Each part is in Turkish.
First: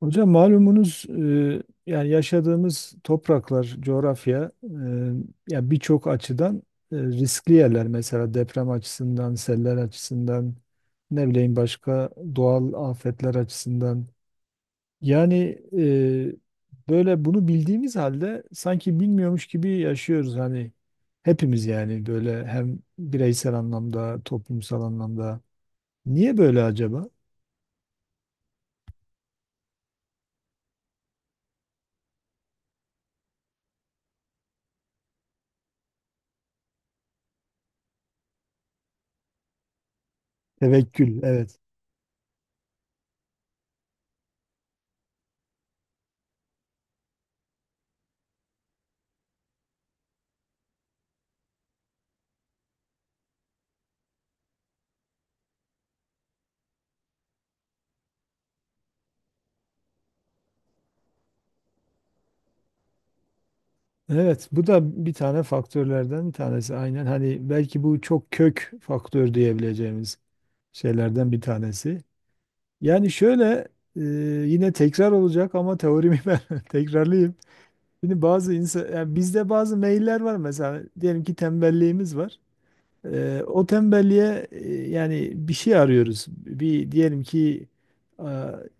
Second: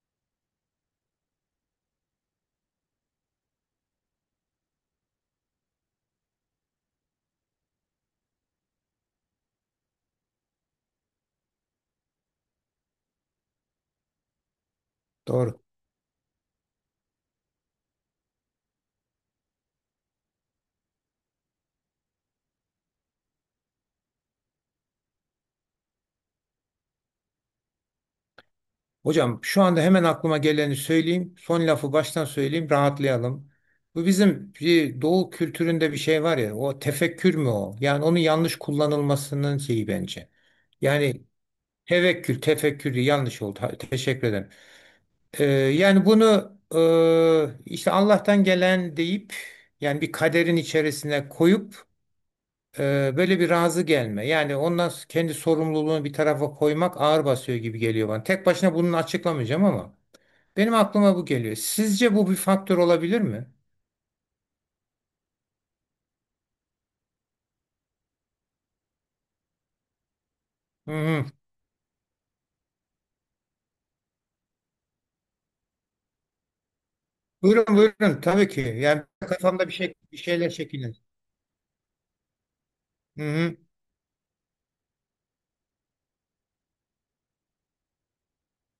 Hocam malumunuz yani yaşadığımız topraklar, coğrafya, ya birçok açıdan riskli yerler. Mesela deprem açısından, seller açısından, ne bileyim başka doğal afetler açısından. Yani Doğru. e, böyle bunu bildiğimiz halde sanki bilmiyormuş gibi yaşıyoruz hani hepimiz, yani böyle hem bireysel anlamda, toplumsal anlamda. Niye böyle acaba? Hocam şu anda hemen aklıma geleni söyleyeyim. Son lafı baştan söyleyeyim, rahatlayalım. Bu bizim bir doğu kültüründe bir şey var ya, o tefekkür mü o? Yani onun yanlış kullanılmasının şeyi bence. Tevekkül, Yani evet. tevekkül, tefekkür diye yanlış oldu. Ha, teşekkür ederim. Yani bunu işte Allah'tan gelen deyip yani bir kaderin içerisine koyup böyle bir razı gelme. Yani ondan kendi sorumluluğunu bir tarafa koymak ağır basıyor gibi geliyor bana. Tek başına bunu açıklamayacağım ama. Benim aklıma bu geliyor. Sizce bu bir faktör olabilir mi? Evet, bu da bir tane faktörlerden bir tanesi. Aynen, hani belki bu çok kök faktör diyebileceğimiz Hı hı. şeylerden bir tanesi. Yani şöyle, e, yine tekrar olacak ama teorimi ben tekrarlayayım. Buyurun buyurun Şimdi tabii bazı ki. insan, Yani yani bizde kafamda bazı bir meyiller var şeyler mesela. şekillenir. Diyelim ki tembelliğimiz var. Hı hı. O tembelliğe yani bir şey arıyoruz. Bir diyelim ki, e,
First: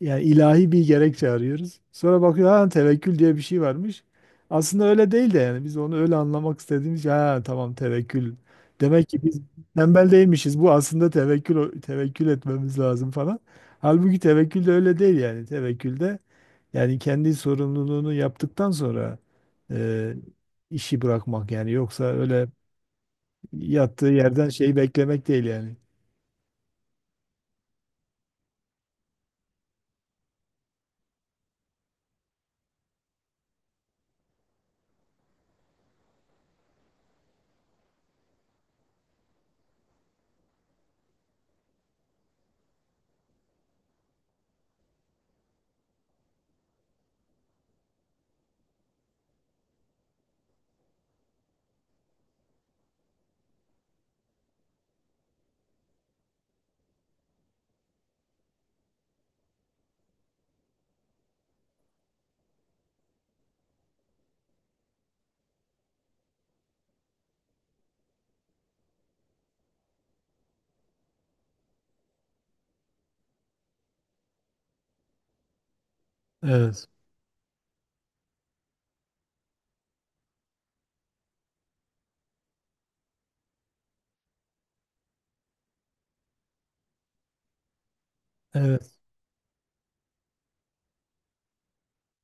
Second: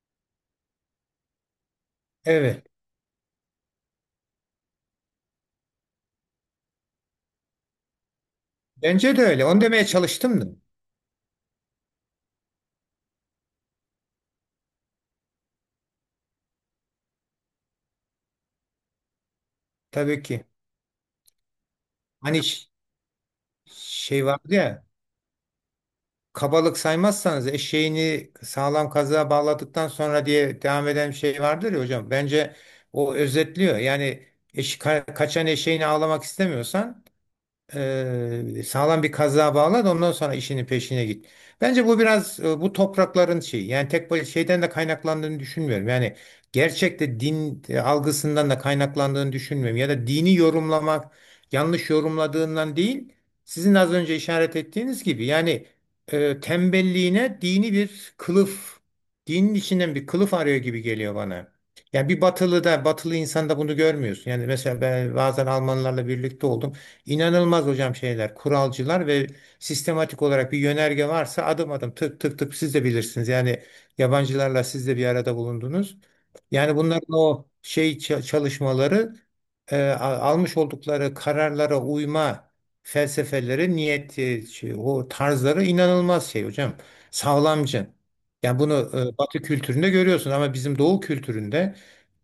yani ilahi bir gerekçe arıyoruz. Sonra bakıyor, Evet. ha tevekkül diye bir şey varmış. Aslında öyle değil de, yani biz onu öyle anlamak istediğimiz için, ha tamam tevekkül. Demek Bence ki de biz öyle. Onu demeye tembel çalıştım da. değilmişiz. Bu aslında tevekkül, tevekkül etmemiz lazım falan. Halbuki tevekkül de öyle değil yani. Tevekkülde yani kendi sorumluluğunu yaptıktan sonra e, Tabii ki. işi bırakmak, yani yoksa Hani öyle ş- yattığı Şey yerden vardı şeyi ya. beklemek değil yani. Kabalık saymazsanız eşeğini sağlam kazığa bağladıktan sonra diye devam eden bir şey vardır ya hocam. Bence o özetliyor. Yani kaçan eşeğini ağlamak istemiyorsan sağlam bir kazığa bağla da ondan sonra işinin peşine git. Bence bu biraz bu toprakların şeyi yani şeyden de kaynaklandığını düşünmüyorum. Yani gerçekte din algısından da kaynaklandığını düşünmüyorum. Ya da dini yorumlamak yanlış yorumladığından değil, sizin az önce işaret ettiğiniz gibi yani tembelliğine dini bir kılıf, dinin içinden bir kılıf arıyor gibi geliyor bana. Yani bir batılı da batılı insanda bunu görmüyorsun. Yani mesela ben bazen Almanlarla birlikte oldum. İnanılmaz hocam şeyler, kuralcılar ve sistematik olarak bir yönerge varsa adım adım tık tık tık siz de bilirsiniz. Yani yabancılarla siz de bir arada bulundunuz. Yani Evet, bunların o şey çalışmaları, almış oldukları kararlara uyma felsefeleri, niyeti, şey, o tarzları inanılmaz şey hocam. Sağlamcı. Yani bunu evet, Batı kültüründe görüyorsun ama bizim Doğu kültüründe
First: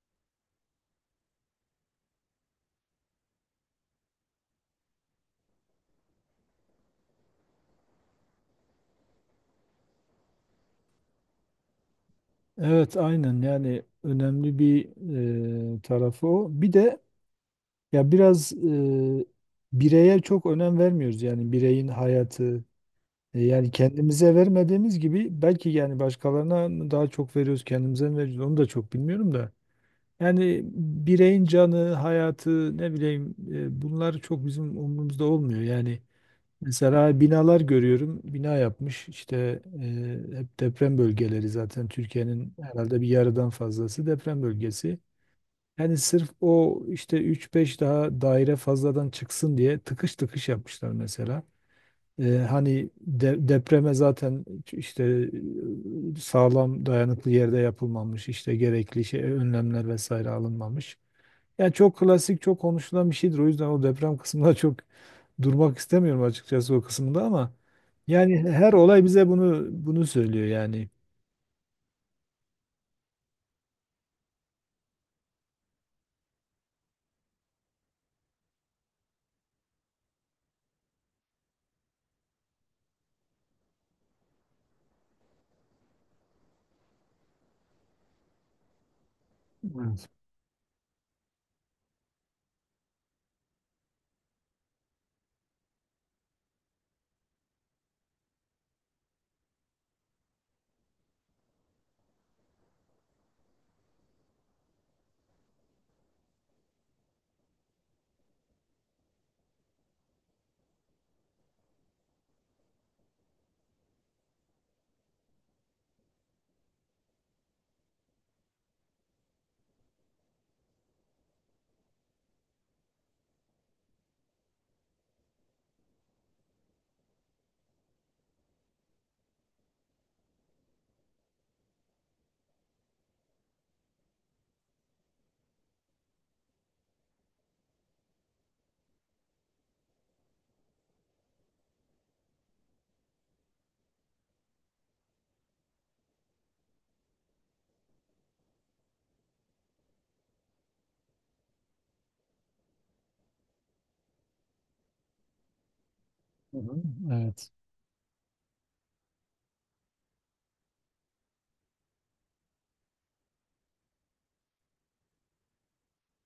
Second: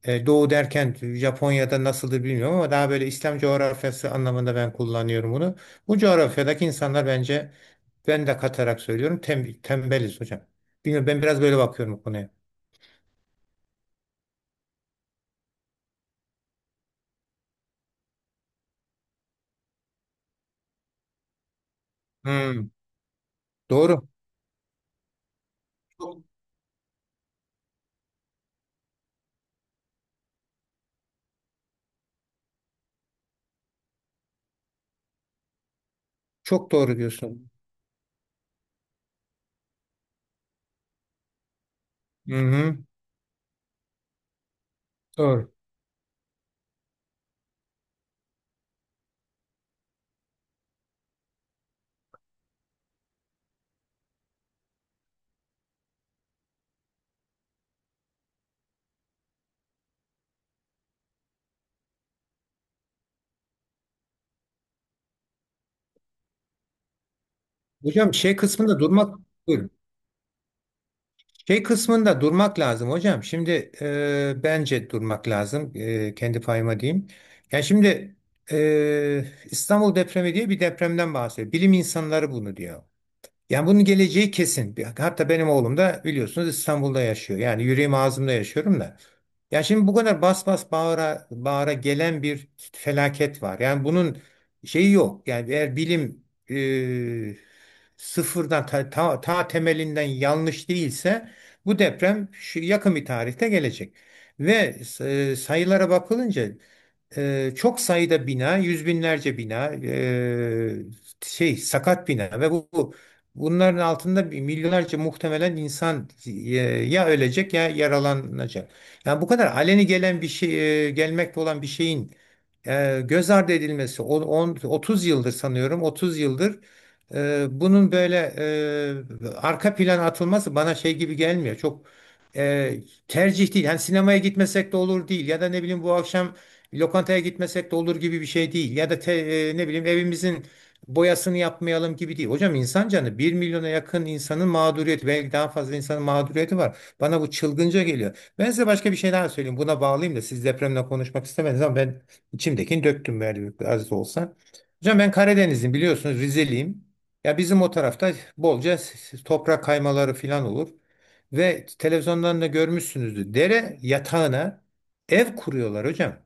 doğu derken Japonya'da nasıldır bilmiyorum ama daha böyle İslam coğrafyası anlamında ben kullanıyorum bunu. Bu coğrafyadaki insanlar bence, ben de katarak söylüyorum, tembeliz hocam. Bilmiyorum, ben biraz böyle bakıyorum bu konuya. evet, aynen, yani önemli bir tarafı o. Bir de ya biraz bireye çok önem vermiyoruz, yani bireyin hayatı. Hmm, E, yani doğru. kendimize vermediğimiz gibi belki, yani Çok, başkalarına daha çok veriyoruz, kendimize mi veriyoruz onu da çok bilmiyorum da. Yani bireyin canı, hayatı, ne bileyim, bunlar çok bizim umurumuzda olmuyor. Yani çok doğru mesela diyorsun. binalar görüyorum. Bina yapmış işte, hep deprem bölgeleri, zaten Hı Türkiye'nin hı, herhalde bir yarıdan fazlası deprem bölgesi. doğru. Yani sırf o, işte üç beş daha daire fazladan çıksın diye tıkış tıkış yapmışlar mesela. E, hani depreme zaten işte sağlam dayanıklı yerde yapılmamış, işte gerekli şey önlemler vesaire alınmamış. Ya çok klasik, çok konuşulan bir şeydir. O yüzden o deprem kısmında çok durmak istemiyorum açıkçası o kısımda ama Hocam şey yani her kısmında olay durmak. bize bunu Buyurun. bunu söylüyor yani. Şey kısmında durmak lazım hocam. Şimdi bence durmak lazım. E, kendi payıma diyeyim. Yani şimdi e, İstanbul depremi diye bir depremden bahsediyor. Bilim insanları bunu diyor. Yani bunun geleceği kesin. Hatta benim oğlum da biliyorsunuz İstanbul'da yaşıyor. Yani yüreğim ağzımda yaşıyorum da. Ya şimdi bu Evet. kadar bas bas bağıra bağıra gelen bir felaket var. Yani bunun şeyi yok. Yani eğer bilim e, sıfırdan ta temelinden yanlış değilse bu deprem şu yakın bir tarihte gelecek. Ve sayılara bakılınca çok sayıda bina, yüz binlerce bina, şey sakat bina ve bunların altında bir milyonlarca muhtemelen insan ya ölecek ya yaralanacak. Yani bu kadar aleni gelen bir şey, gelmekte olan bir şeyin göz ardı edilmesi, 30 yıldır sanıyorum, 30 yıldır bunun böyle arka plana atılması bana şey gibi gelmiyor. Çok tercih değil. Yani sinemaya gitmesek de olur değil ya da ne bileyim bu akşam bir lokantaya gitmesek de olur gibi bir şey değil. Ne bileyim evimizin boyasını yapmayalım gibi değil. Hocam insan canı, bir milyona yakın insanın mağduriyeti, belki daha fazla insanın mağduriyeti var. Bana bu çılgınca geliyor. Ben size başka bir şey daha söyleyeyim. Buna bağlayayım da, siz depremle konuşmak istemediniz ama ben içimdekini döktüm az da olsa. Hocam ben Karadenizliyim biliyorsunuz, Hı hı. Rizeliyim. Ya Evet. bizim o tarafta bolca toprak kaymaları falan olur. Ve televizyondan da görmüşsünüzdür. Dere yatağına ev kuruyorlar hocam.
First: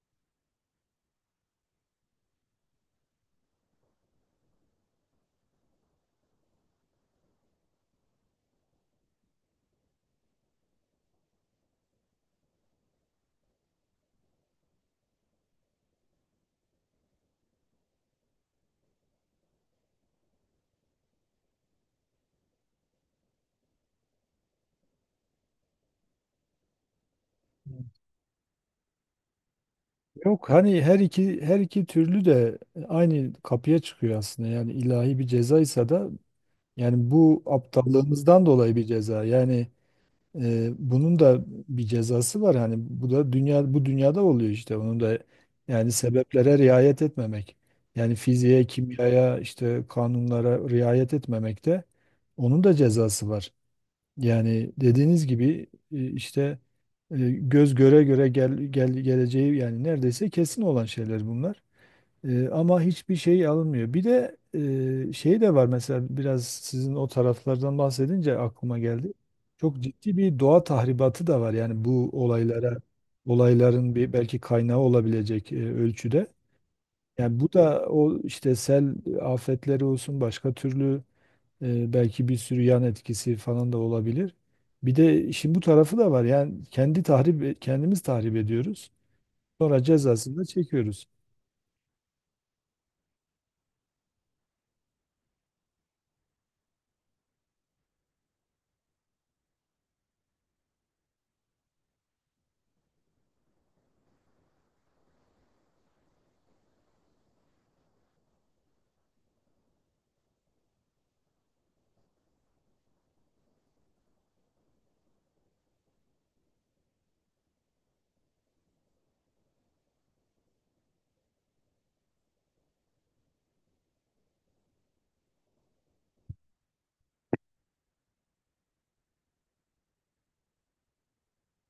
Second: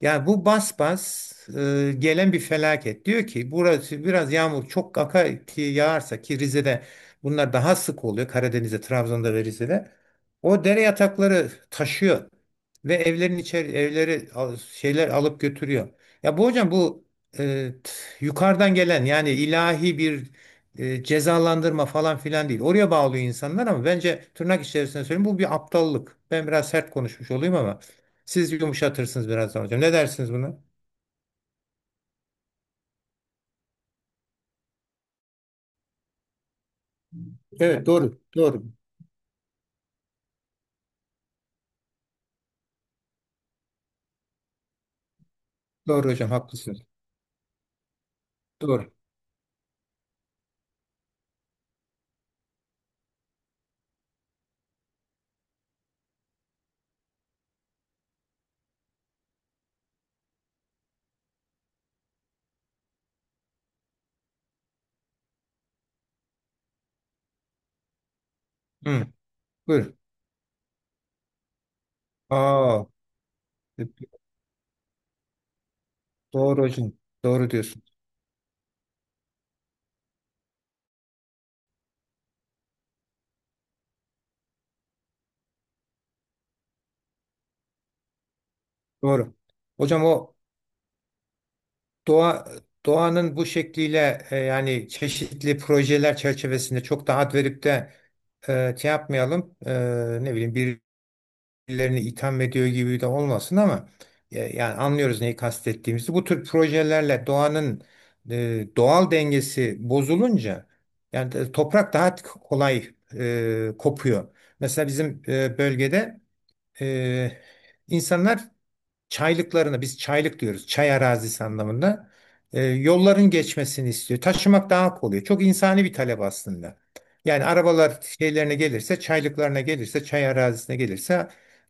Yani bu bas bas gelen bir felaket. Diyor ki burası biraz yağmur çok kaka ki yağarsa, ki Rize'de bunlar daha sık oluyor. Karadeniz'de, Trabzon'da ve Rize'de. O dere yatakları taşıyor ve evleri şeyler alıp götürüyor. Ya bu hocam bu yukarıdan gelen yani ilahi bir cezalandırma falan filan değil. Oraya bağlıyor insanlar ama bence, tırnak içerisinde söyleyeyim, bu bir aptallık. Ben biraz sert konuşmuş olayım ama. Siz yumuşatırsınız birazdan hocam. Ne dersiniz Yok, buna? hani her iki türlü de aynı kapıya çıkıyor aslında. Yani ilahi bir cezaysa da yani bu Evet doğru. aptallığımızdan Doğru. dolayı bir ceza. Yani ee, bunun da bir cezası var yani, bu da dünya, bu dünyada oluyor, işte onun da yani Doğru hocam sebeplere haklısınız. riayet etmemek, yani fiziğe, Doğru. kimyaya, işte kanunlara riayet etmemek de, onun da cezası var yani, dediğiniz gibi, işte göz göre göre gel geleceği, yani neredeyse kesin olan şeyler bunlar. Ama hiçbir şey alınmıyor. Bir de şey de var mesela, biraz sizin o taraflardan bahsedince aklıma Hı, geldi. Çok buyur. ciddi bir doğa tahribatı da var. Yani bu olaylara, Aa, olayların bir belki kaynağı olabilecek ölçüde. doğru hocam. Yani Doğru bu diyorsun. da o, işte sel afetleri olsun, başka türlü belki bir sürü yan etkisi falan da olabilir. Bir de işin bu tarafı da var. Yani kendi tahrip, kendimiz tahrip ediyoruz. Doğru. Sonra Hocam o cezasını da çekiyoruz. doğa doğanın bu şekliyle yani çeşitli projeler çerçevesinde çok da ad verip de şey yapmayalım. E, ne bileyim, birilerini itham ediyor gibi de olmasın ama yani anlıyoruz neyi kastettiğimizi. Bu tür projelerle doğanın doğal dengesi bozulunca yani toprak daha kolay kopuyor. Mesela bizim bölgede e, insanlar çaylıklarına, biz çaylık diyoruz çay arazisi anlamında, yolların geçmesini istiyor. Taşımak daha kolay. Çok insani bir talep aslında. Yani arabalar şeylerine gelirse çaylıklarına gelirse, çay arazisine gelirse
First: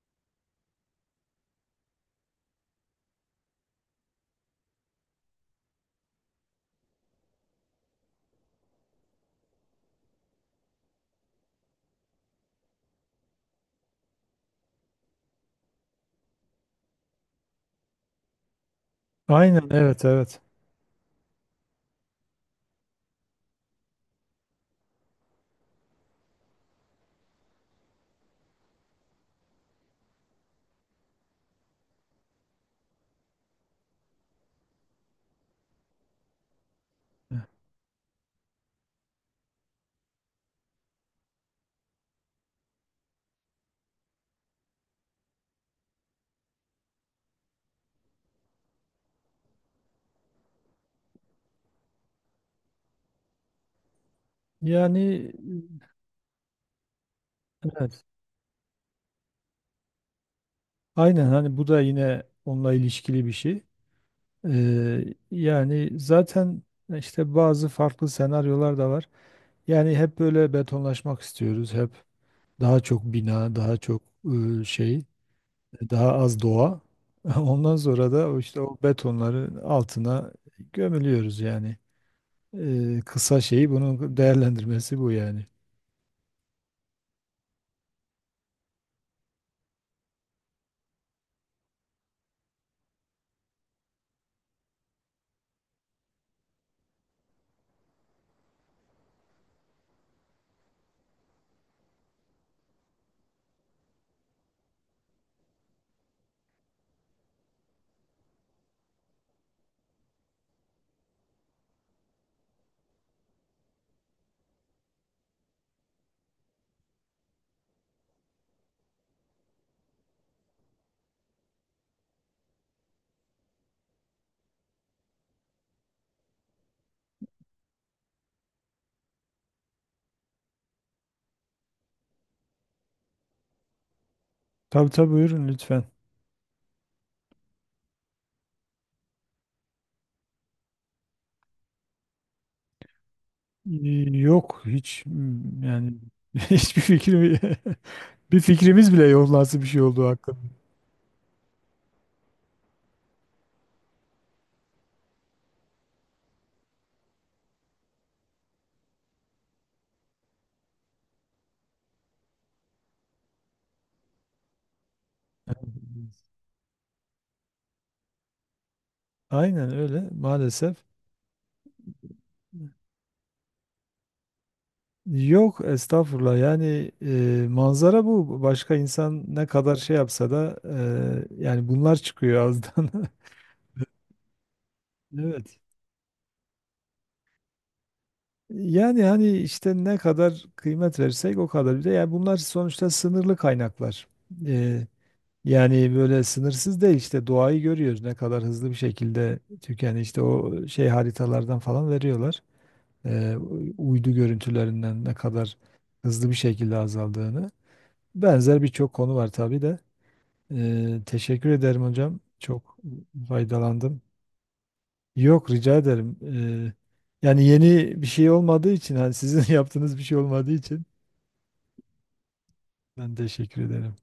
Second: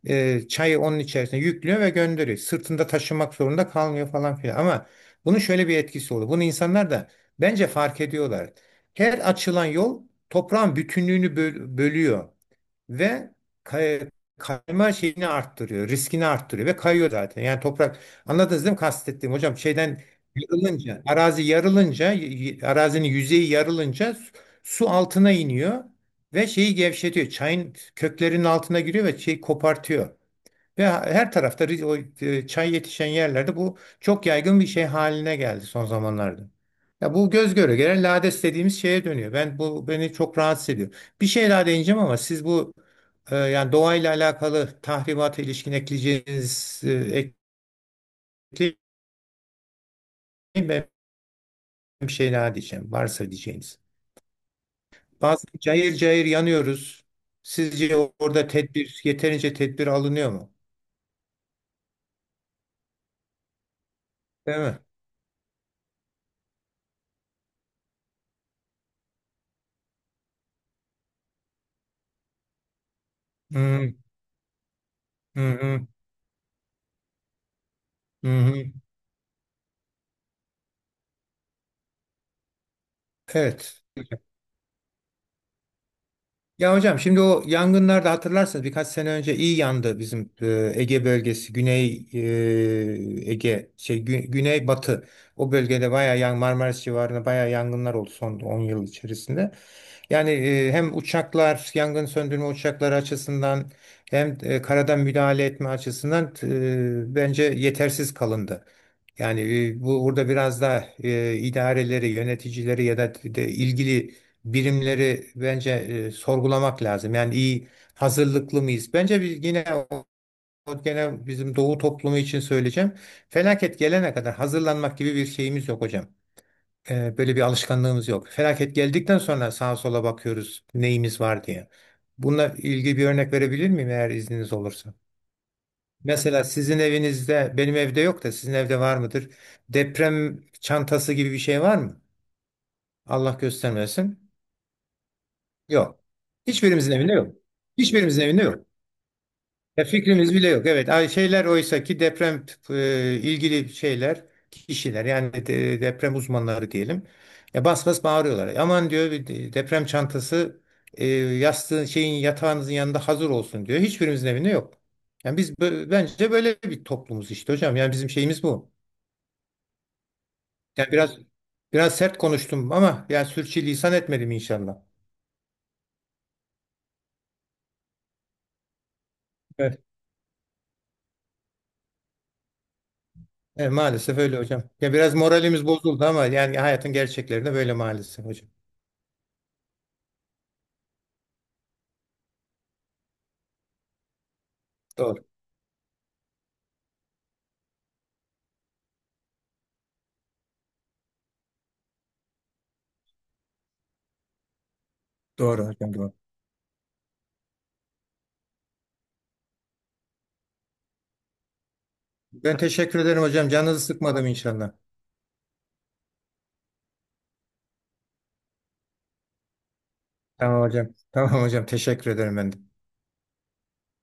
çayı onun içerisine yüklüyor ve gönderiyor. Sırtında taşımak zorunda kalmıyor falan filan. Ama bunun şöyle bir etkisi oluyor. Bunu insanlar da bence fark ediyorlar. Her açılan yol toprağın bütünlüğünü bölüyor ve kay- kayma şeyini arttırıyor, riskini arttırıyor ve kayıyor zaten. Yani toprak, anladınız değil mi kastettiğim hocam? Aynen, Şeyden evet evet. yarılınca, arazi yarılınca, arazinin yüzeyi yarılınca su, altına iniyor ve şeyi gevşetiyor. Çayın köklerinin altına giriyor ve şeyi kopartıyor. Ve her tarafta çay yetişen yerlerde bu çok yaygın bir şey haline geldi son zamanlarda. Ya bu göz göre gelen lades dediğimiz şeye dönüyor. Beni çok rahatsız ediyor. Bir şey daha değineceğim ama siz bu yani doğayla alakalı tahribata ilişkin ekleyeceğiniz ekleyin, ben bir şey daha diyeceğim. Varsa diyeceğiniz. Yani Bazı cayır cayır yanıyoruz. Sizce evet. orada yeterince tedbir alınıyor mu? Aynen, hani bu da yine onunla ilişkili bir şey. Değil mi? Ee, yani zaten işte bazı farklı senaryolar da var. Yani hep böyle betonlaşmak istiyoruz. Hep daha çok bina, Hı daha hı, çok e, şey, hı hı. daha az doğa. Ondan sonra Hı da o, işte hı. o betonların altına gömülüyoruz yani. Kısa şeyi, Evet. bunun değerlendirmesi bu yani. Ya hocam şimdi o yangınlarda hatırlarsanız birkaç sene önce iyi yandı bizim Ege bölgesi, Güney Ege, şey Güney Batı. O bölgede bayağı yan Marmaris civarında bayağı yangınlar oldu son 10 yıl içerisinde. Yani hem uçaklar, yangın söndürme uçakları açısından, hem karadan müdahale etme açısından bence yetersiz kalındı. Yani bu, burada biraz da idareleri, yöneticileri ya da de ilgili birimleri bence sorgulamak lazım. Yani iyi hazırlıklı mıyız? Bence biz yine o- o gene bizim Doğu toplumu için söyleyeceğim. Felaket gelene kadar hazırlanmak gibi bir şeyimiz yok hocam. Böyle bir alışkanlığımız yok. Felaket geldikten sonra sağa sola bakıyoruz neyimiz var diye. Bununla ilgili bir örnek verebilir miyim eğer izniniz Tabii olursa? tabii, buyurun lütfen. Mesela sizin evinizde, benim evde yok da sizin evde var mıdır? Deprem çantası gibi bir şey var mı? Allah göstermesin. Yok hiç, mm, yani Yok. hiçbir Hiçbirimizin evinde yok. fikrim Hiçbirimizin bir evinde yok. fikrimiz bile yok nasıl bir şey Ya olduğu fikrimiz hakkında. bile yok. Evet, ay şeyler, oysa ki deprem ilgili şeyler, kişiler yani deprem uzmanları diyelim. Ya bas bas bağırıyorlar. Aman diyor bir deprem çantası yastığın şeyin, yatağınızın yanında hazır olsun diyor. Hiçbirimizin evinde yok. Yani biz bence böyle bir toplumuz işte hocam. Yani bizim şeyimiz bu. Aynen öyle maalesef. Yani biraz sert konuştum ama yani sürçülisan etmedim inşallah. Yok estağfurullah, yani manzara bu. Başka insan ne kadar şey yapsa da yani bunlar çıkıyor ağızdan. Evet, maalesef öyle hocam. Ya biraz Evet. moralimiz bozuldu ama yani hayatın gerçekleri de böyle maalesef hocam. Yani hani işte ne kadar kıymet verirsek o kadar. Bir de yani bunlar sonuçta sınırlı kaynaklar. E, Doğru. Yani böyle sınırsız değil, işte doğayı görüyoruz ne kadar hızlı bir şekilde tükeni, işte o şey haritalardan falan veriyorlar. Ee, uydu görüntülerinden ne kadar Doğru hocam doğru. hızlı bir şekilde azaldığını. Benzer birçok konu var tabii de. Teşekkür ederim hocam. Ben Çok teşekkür ederim hocam. Canınızı faydalandım. sıkmadım inşallah. Yok rica ederim. Yani yeni bir şey olmadığı için, hani sizin yaptığınız bir şey olmadığı Tamam için hocam. Tamam hocam. Teşekkür ederim ben de. ben teşekkür ederim.